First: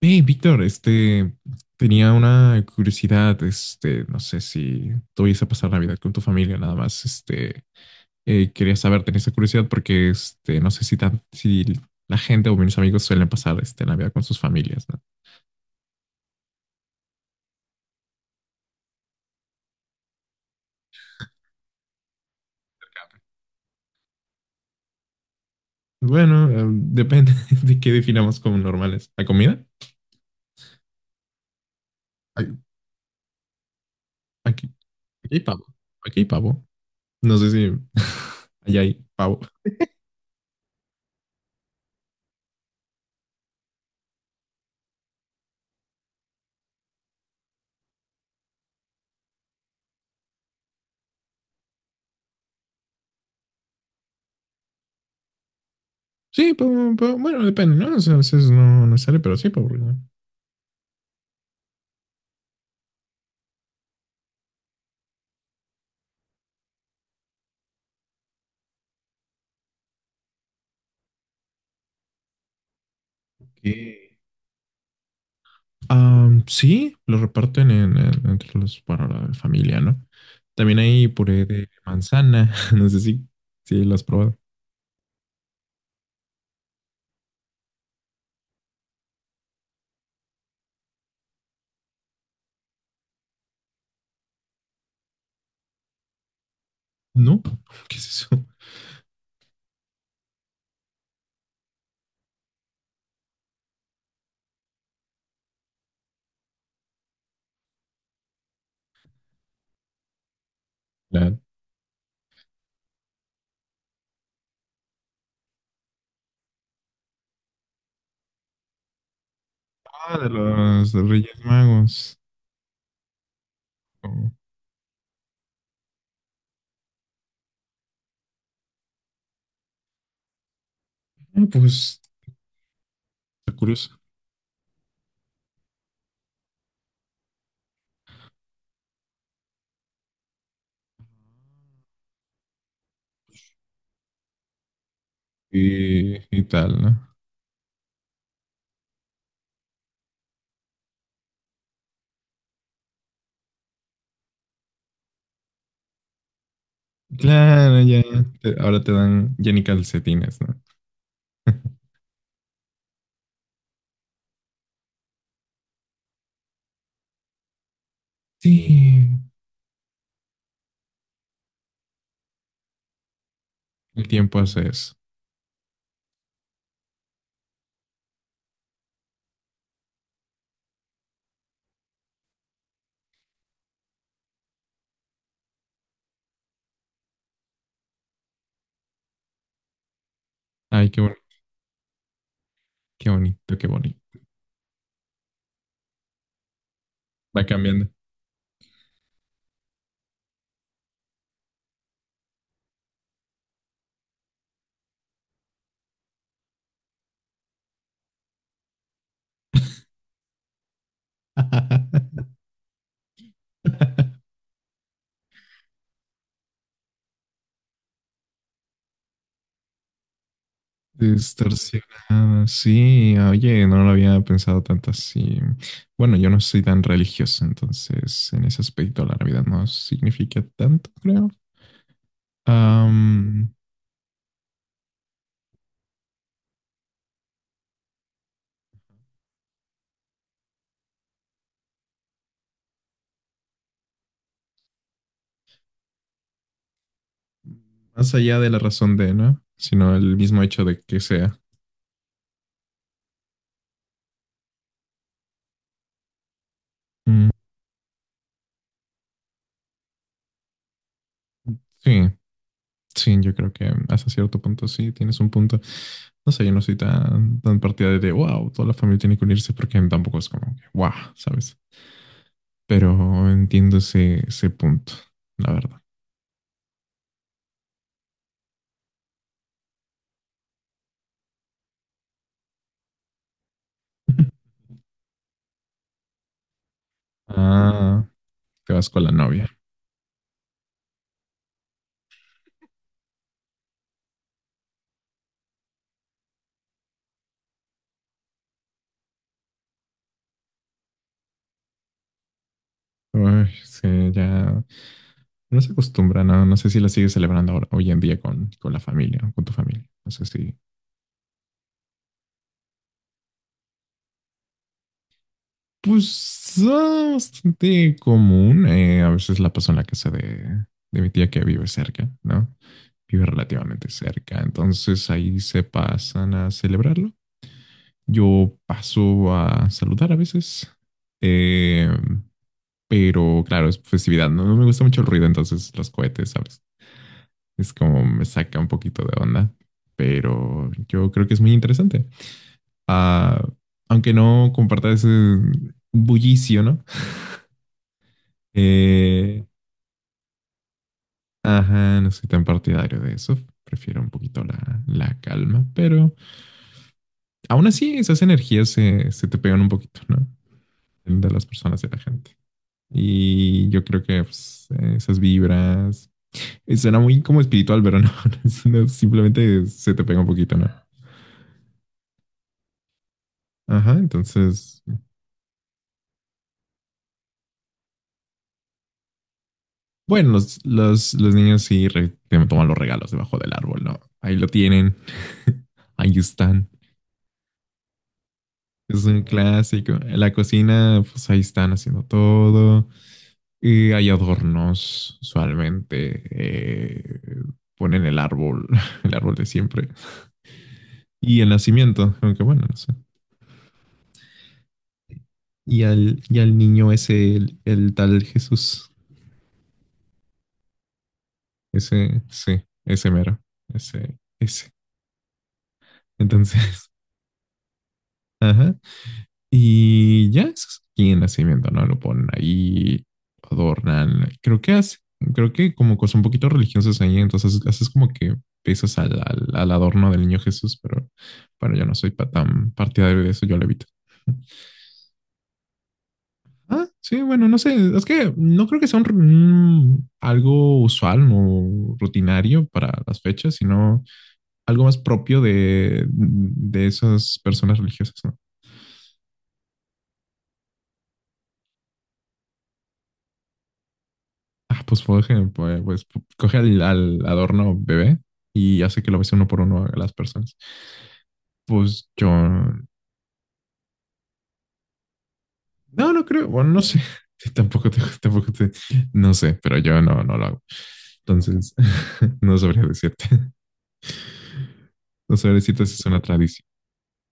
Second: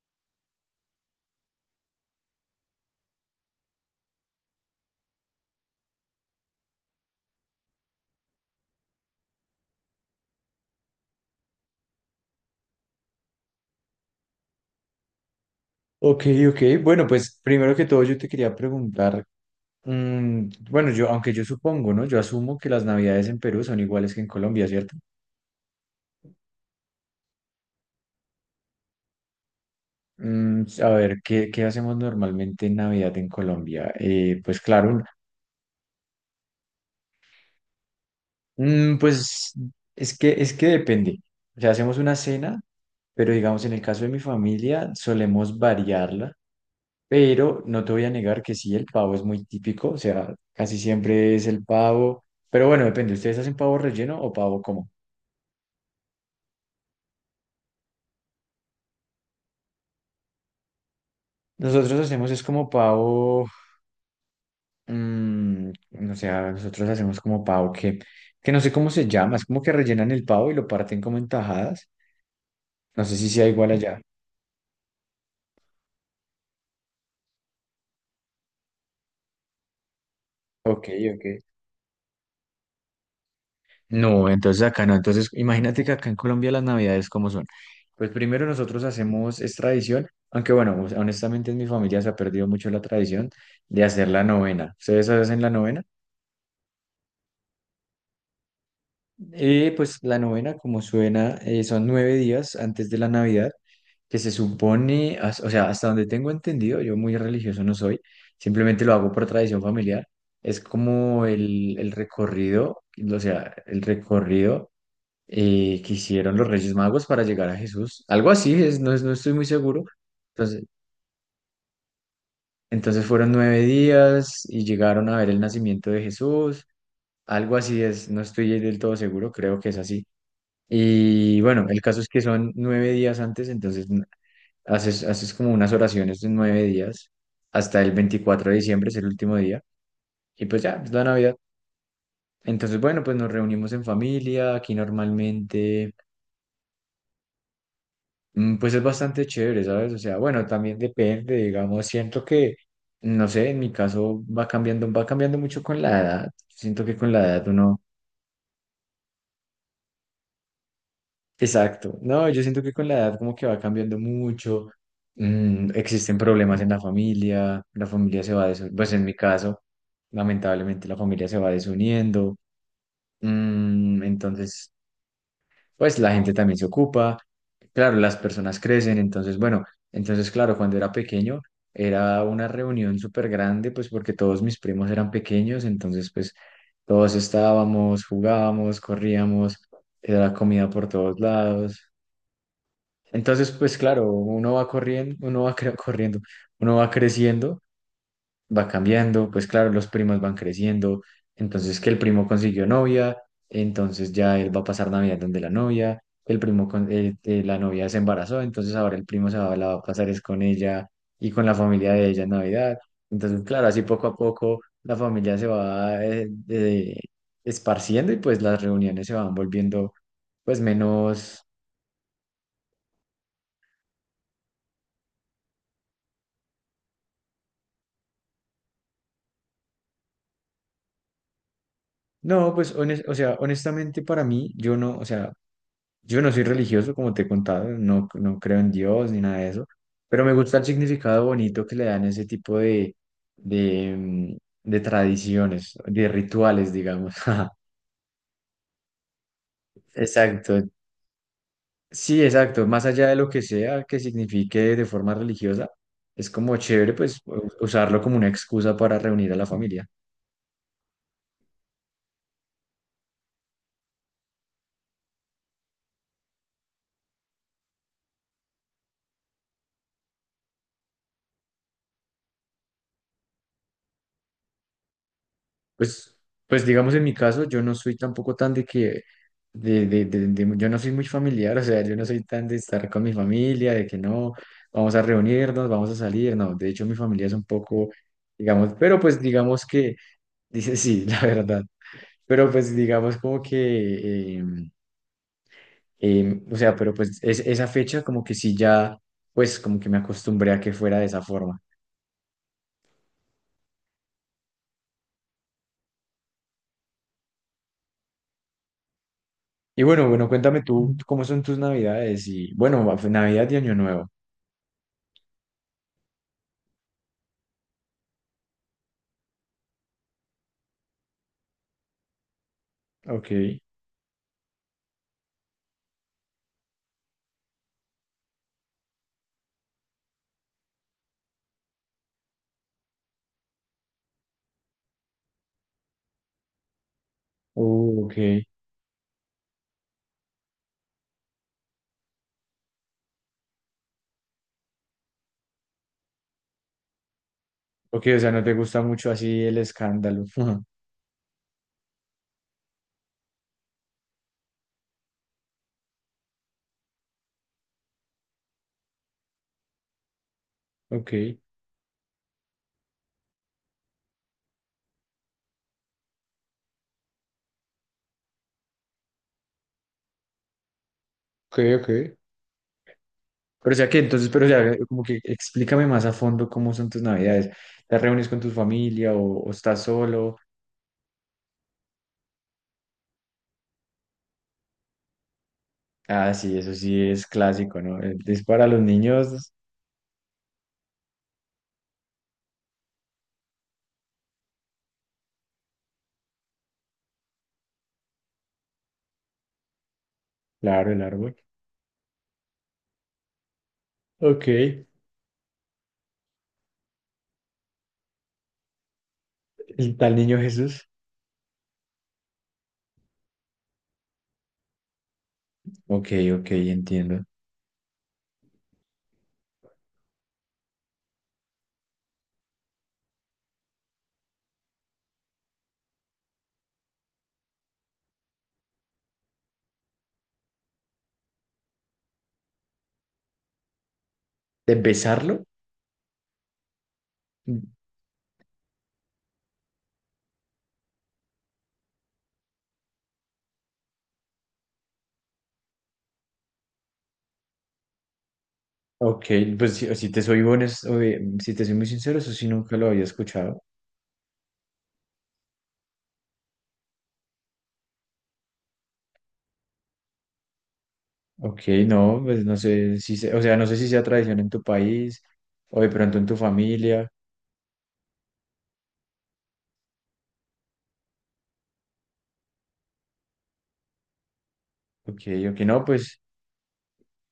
Hey, Víctor, tenía una curiosidad, no sé si tuviese a pasar Navidad con tu familia, nada más, quería saber, tenía esa curiosidad porque, no sé si la gente o mis amigos suelen pasar, Navidad con sus familias, ¿no? Ok, ok. Bueno, pues primero que todo yo te quería preguntar, mm, bueno, yo, aunque yo supongo, ¿no? Yo asumo que las navidades en Perú son iguales que en Colombia, ¿cierto? Bueno, depende de qué definamos como normales. ¿La comida? A ver, ¿qué hacemos Ay, normalmente en Navidad en Colombia? Pues Aquí, claro, aquí hay pavo, aquí hay pavo, no sé si allá hay pavo. pues es que depende. O sea, hacemos una cena, pero digamos, en el caso de mi familia, solemos variarla, pero no te voy a negar que sí, el pavo es muy típico, o sea, casi siempre es el pavo, pero bueno, depende, ¿ustedes hacen pavo relleno o pavo como? Sí, pavo, bueno, depende, ¿no? O sea, a veces no sale, pero sí, pavo, ¿no? Nosotros hacemos es como pavo, mm, o sea, nosotros hacemos como pavo que no sé cómo se llama, es como que rellenan el pavo y lo parten como en tajadas. No sé si sea Ok. igual allá. Sí, lo reparten entre los, para la familia, ¿no? También Ok, hay ok. puré de manzana, no sé si, si lo has No, probado. entonces acá no. Entonces, imagínate que acá en Colombia las navidades cómo son. Pues primero nosotros hacemos es tradición, aunque bueno, honestamente en mi familia se ha perdido mucho la tradición de hacer la novena. ¿Ustedes hacen la novena? ¿No? ¿Qué es eso? Pues la novena, como suena, son nueve días antes de la Navidad, que se supone, o sea, hasta donde tengo entendido, yo muy religioso no soy, simplemente lo hago por tradición familiar, es como La- el recorrido, o sea, el recorrido que hicieron los Reyes Magos para llegar a Jesús, algo así, es, no, no estoy muy seguro. Ah, de Entonces, los Reyes Magos. Fueron nueve Oh, días y llegaron a ver el nacimiento de Jesús, algo así es, no estoy del todo seguro, creo que es así. Y bueno, el caso pues, es que son 9 días antes, está entonces curioso. Haces como unas oraciones de 9 días hasta el 24 de diciembre, es el último día, y pues ya, es la Navidad. Entonces, bueno, pues nos reunimos en familia, aquí normalmente, Y tal, ¿no? Pues es bastante chévere, ¿sabes? O sea, bueno, también depende, digamos, siento que, no sé, en mi caso va cambiando mucho con la edad. Siento que con la edad uno. Claro, ya. Ahora te dan ya ni calcetines, ¿no? Exacto. No, yo siento que con la edad como que va cambiando mucho. Existen problemas en la familia se va desuniendo. Pues en mi Sí, caso, lamentablemente la familia se va desuniendo. El tiempo hace Entonces, eso. pues la gente también se ocupa. Claro, las personas crecen. Entonces, bueno, entonces, claro, cuando era pequeño era una reunión súper grande, pues porque todos mis primos eran pequeños. Entonces, pues todos estábamos, jugábamos, corríamos, era comida por Ay, todos lados. qué Entonces, bonito, qué pues bonito. claro, uno va corriendo, uno va corriendo, uno va Va creciendo, cambiando. va cambiando, pues claro, los primos van creciendo, entonces que el primo consiguió novia, entonces ya él va a pasar Navidad donde la novia, el primo con, la novia se embarazó, entonces ahora el primo se va, la va a pasar es con ella y con la familia de ella en Navidad. Entonces, claro, así poco a poco la familia se va esparciendo y pues las reuniones se van volviendo pues menos. Distorsionada, sí, oye, no lo había pensado tanto así. Bueno, yo no soy tan religioso, entonces en ese aspecto la Navidad no significa tanto, creo. No, pues, o sea, Am, honestamente para mí, yo no, o sea, yo no soy religioso, como te he contado, no, no creo en Dios ni nada de eso, pero me gusta el significado bonito que le dan ese tipo de, mm, de tradiciones, de rituales, digamos. más allá de la razón de, ¿no? Sino el mismo hecho Exacto. de que sea. Sí, exacto. Más allá de lo que sea que signifique de forma religiosa, es como chévere, pues, Mm, usarlo como una excusa para reunir a la familia. sí, sí, yo creo que hasta cierto punto sí, tienes un punto. No sé, yo no soy tan partidario de, wow, toda la familia tiene que unirse porque tampoco es como que, wow, ¿sabes? Pero entiendo ese punto, la verdad. Pues, pues digamos en mi caso, yo no soy tampoco tan de que, de, yo no soy muy familiar, o sea, yo no soy tan de estar con mi familia, de que no, vamos a reunirnos, vamos a salir, no, de hecho mi familia es un poco, Ah, te digamos, vas pero con la pues novia. digamos que, dice sí, la verdad. Pero pues digamos como que, o sea, pero pues esa fecha como que sí ya, pues como que me acostumbré a que fuera de esa forma. Uy, sí, ya no se acostumbra, no, no sé si la sigues celebrando hoy en día con la familia, con tu Y familia. bueno, No sé si. cuéntame tú. Mm. ¿Cómo son tus navidades? Y bueno, Navidad y Año Nuevo. Pues ah, bastante común. A veces la paso en la casa de mi tía que vive cerca, ¿no? Vive Ok. relativamente cerca. Entonces ahí se pasan a celebrarlo. Yo paso a saludar a veces. eh, pero claro, es festividad. No me gusta mucho el ruido, entonces los cohetes, ¿sabes? Es como me Ok. saca un poquito de onda, pero yo creo que es muy interesante. Ah, aunque no comparta ese bullicio, ¿no? Ok, o sea, no te gusta mucho así Eh, el escándalo. Ujú. ajá, no soy tan partidario de eso. Prefiero un poquito la calma, pero aún así esas energías se te pegan un poquito, ¿no? De Ok. las personas, de la gente. Y yo creo que pues, esas vibras. Suena muy como espiritual, pero no, simplemente se te pega un poquito, ¿no? Ok, ok. Pero o sea Ajá, que entonces, pero o sea, entonces como que explícame más a fondo cómo son tus navidades. ¿Te reúnes con tu familia o estás bueno, solo? Los niños te toman los regalos debajo del árbol, ¿no? Ahí lo tienen. Ahí Ah, sí, están. eso sí es clásico, ¿no? Es para los Es un niños, clásico. En la cocina, pues ahí están haciendo todo. Y hay adornos, usualmente. Ponen el árbol, el árbol de siempre. claro, el árbol. Y el nacimiento, aunque bueno, no sé. Ok. El Y al niño ese, el tal Jesús. tal niño Jesús. Ese, sí, ese mero. Ese. Ok, ok, Entonces, entiendo. ajá. Y ya es aquí en nacimiento, ¿no? Lo ponen ahí, adornan. Creo que como cosas un poquito religiosas ahí, entonces haces como que pesas al adorno del niño Jesús, pero bueno, yo no soy tan partidario de eso, yo lo evito. ¿De besarlo? Ah, sí, bueno, no Mm, sé, es que no creo que sea algo usual o rutinario para las fechas, sino algo más propio de esas personas religiosas, ¿no? Ok, pues si te soy muy sincero, eso sí nunca lo había escuchado. Ah, pues, por ejemplo, pues, coge al adorno bebé y hace que lo bese uno por uno a las personas. Ok, Pues no, yo, pues no no, sé o sea, no sé si sea tradición en tu país o de pronto no en tu creo, bueno, no sé, familia. tampoco te, tampoco te, no sé, pero yo no, no lo hago. Entonces, no sabría decirte, Ok, no sabría ok, no, decirte si es pues, una tradición.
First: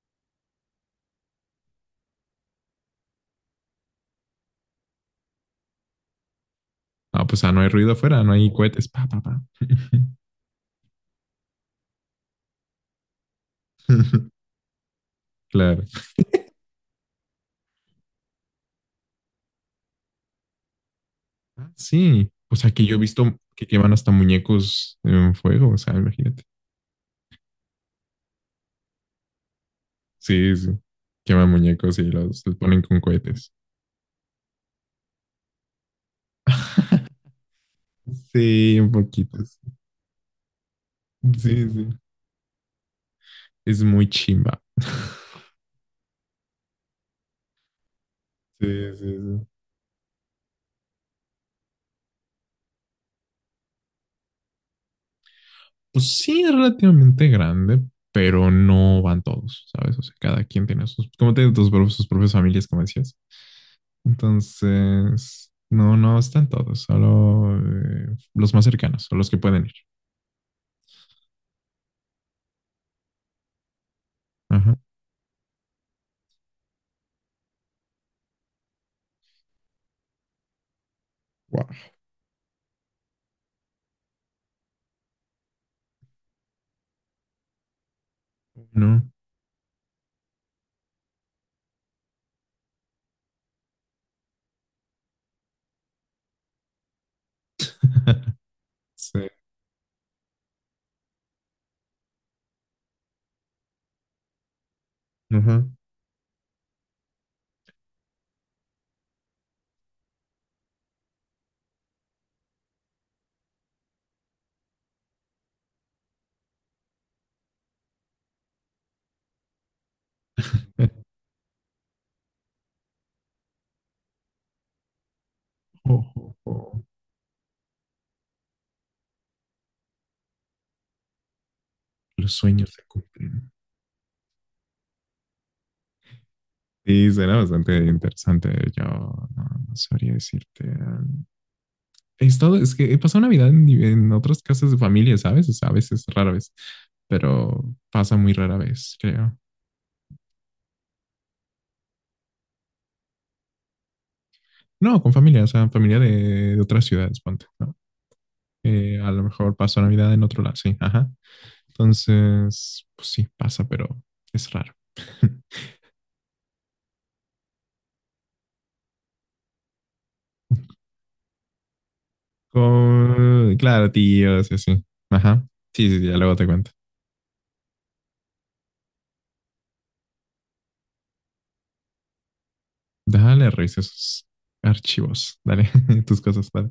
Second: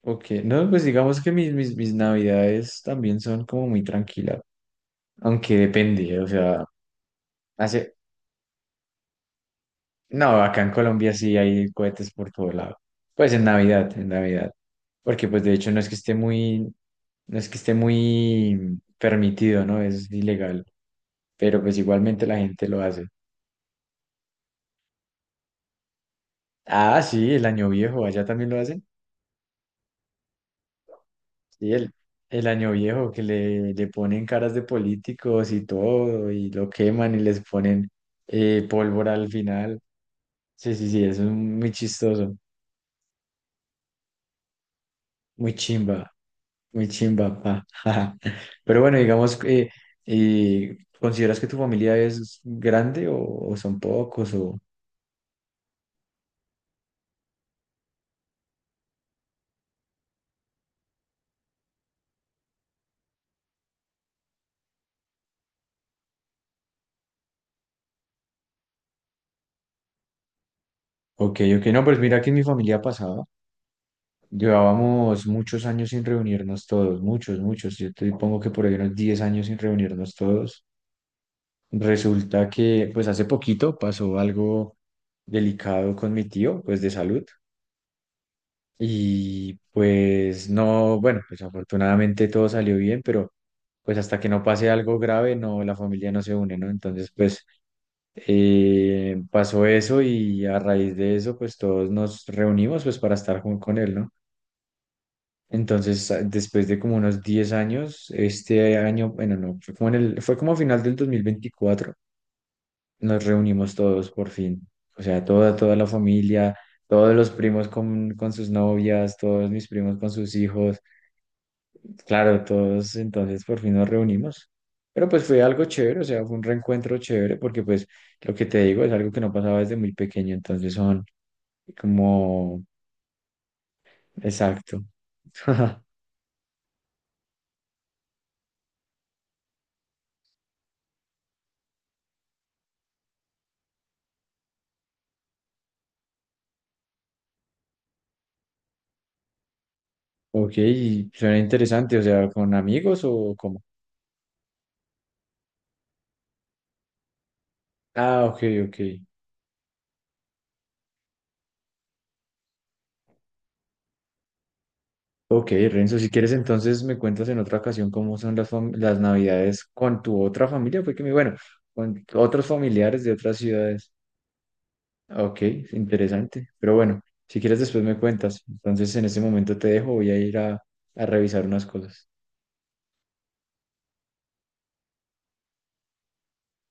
ok, no, pues digamos que mis navidades también son como muy tranquilas, aunque depende, o sea, Ah, pues, ah, no hay ruido hace, afuera, no hay cohetes, pa, pa, pa. no, acá en Colombia sí hay cohetes por todo lado. Pues en Navidad, porque pues de hecho no Claro. es que esté muy, no es que esté muy permitido, ¿no? Es ilegal, pero Ah, pues igualmente sí, la o gente sea, lo que yo he hace. visto que llevan hasta muñecos en fuego, o sea, imagínate. Ah, sí, el año viejo, allá también lo hacen. Sí, sí. Queman Sí, el, muñecos y el los año ponen con viejo que cohetes. le ponen caras de políticos y todo, y lo queman y les ponen Sí, un pólvora al poquito. final. Sí, sí, sí, eso es Sí, muy sí. chistoso, Es muy chimba. muy chimba, muy chimba, pa. Sí, Pero sí, bueno, digamos, sí. que, ¿consideras que tu familia es grande o son pocos? O, Pues sí, es relativamente grande, pero no van todos, ¿sabes? O sea, cada quien tiene sus, como tiene sus propias familias, como decías. Entonces, no, no están todos, solo los más cercanos o los que pueden ir. ok, ok, no, pues mira que en mi familia pasaba. Ajá. Llevábamos muchos años sin reunirnos todos, muchos, muchos. Yo te pongo que por ahí unos 10 años sin reunirnos todos. Wow. Resulta que, pues hace poquito pasó algo delicado con mi tío, pues de salud. No. Y pues no, bueno, pues afortunadamente todo salió bien, pero pues hasta que no pase algo grave, no, la familia no se une, ¿no? Entonces, pues Sí. pasó eso y a raíz de eso, pues todos nos reunimos pues para estar con él, ¿no? Ajá. Entonces, después de como unos 10 años, este año, bueno, no, fue como a final del 2024 nos reunimos todos por fin. O sea, toda la familia, todos los primos con sus novias, todos mis primos con sus hijos. Claro, todos entonces por fin nos reunimos. Pero pues fue algo chévere, o sea, Ojo, fue un ojo. reencuentro chévere porque pues lo que te digo es algo que no pasaba desde muy pequeño, entonces son Los como, sueños se cumplen. exacto. Sí, será bastante interesante. Yo no, no sabría decirte. He estado, es que he pasado Navidad en otras casas de familia, ¿sabes? O sea, a veces, rara vez, pero pasa muy rara vez, creo. Ok, suena interesante, o sea, ¿con amigos o cómo? No, con familia, o sea, familia de otras ciudades, ponte, ¿no? Ah, ok, ok. A lo mejor paso Navidad en otro lado, sí, ajá. Entonces, pues sí, pasa, pero es raro. Ok, Renzo, si quieres entonces me cuentas en otra ocasión cómo son las navidades con tu otra familia, fue que me, bueno, con otros familiares de otras Con, ciudades. claro, tíos, sí, sí. Ok, Ajá. Sí, sí, sí, ya luego te interesante, cuento. pero bueno, si quieres después me cuentas. Entonces en este momento te dejo, voy a ir a revisar unas cosas. Dale, revisa esos archivos. Dale, tus cosas, dale.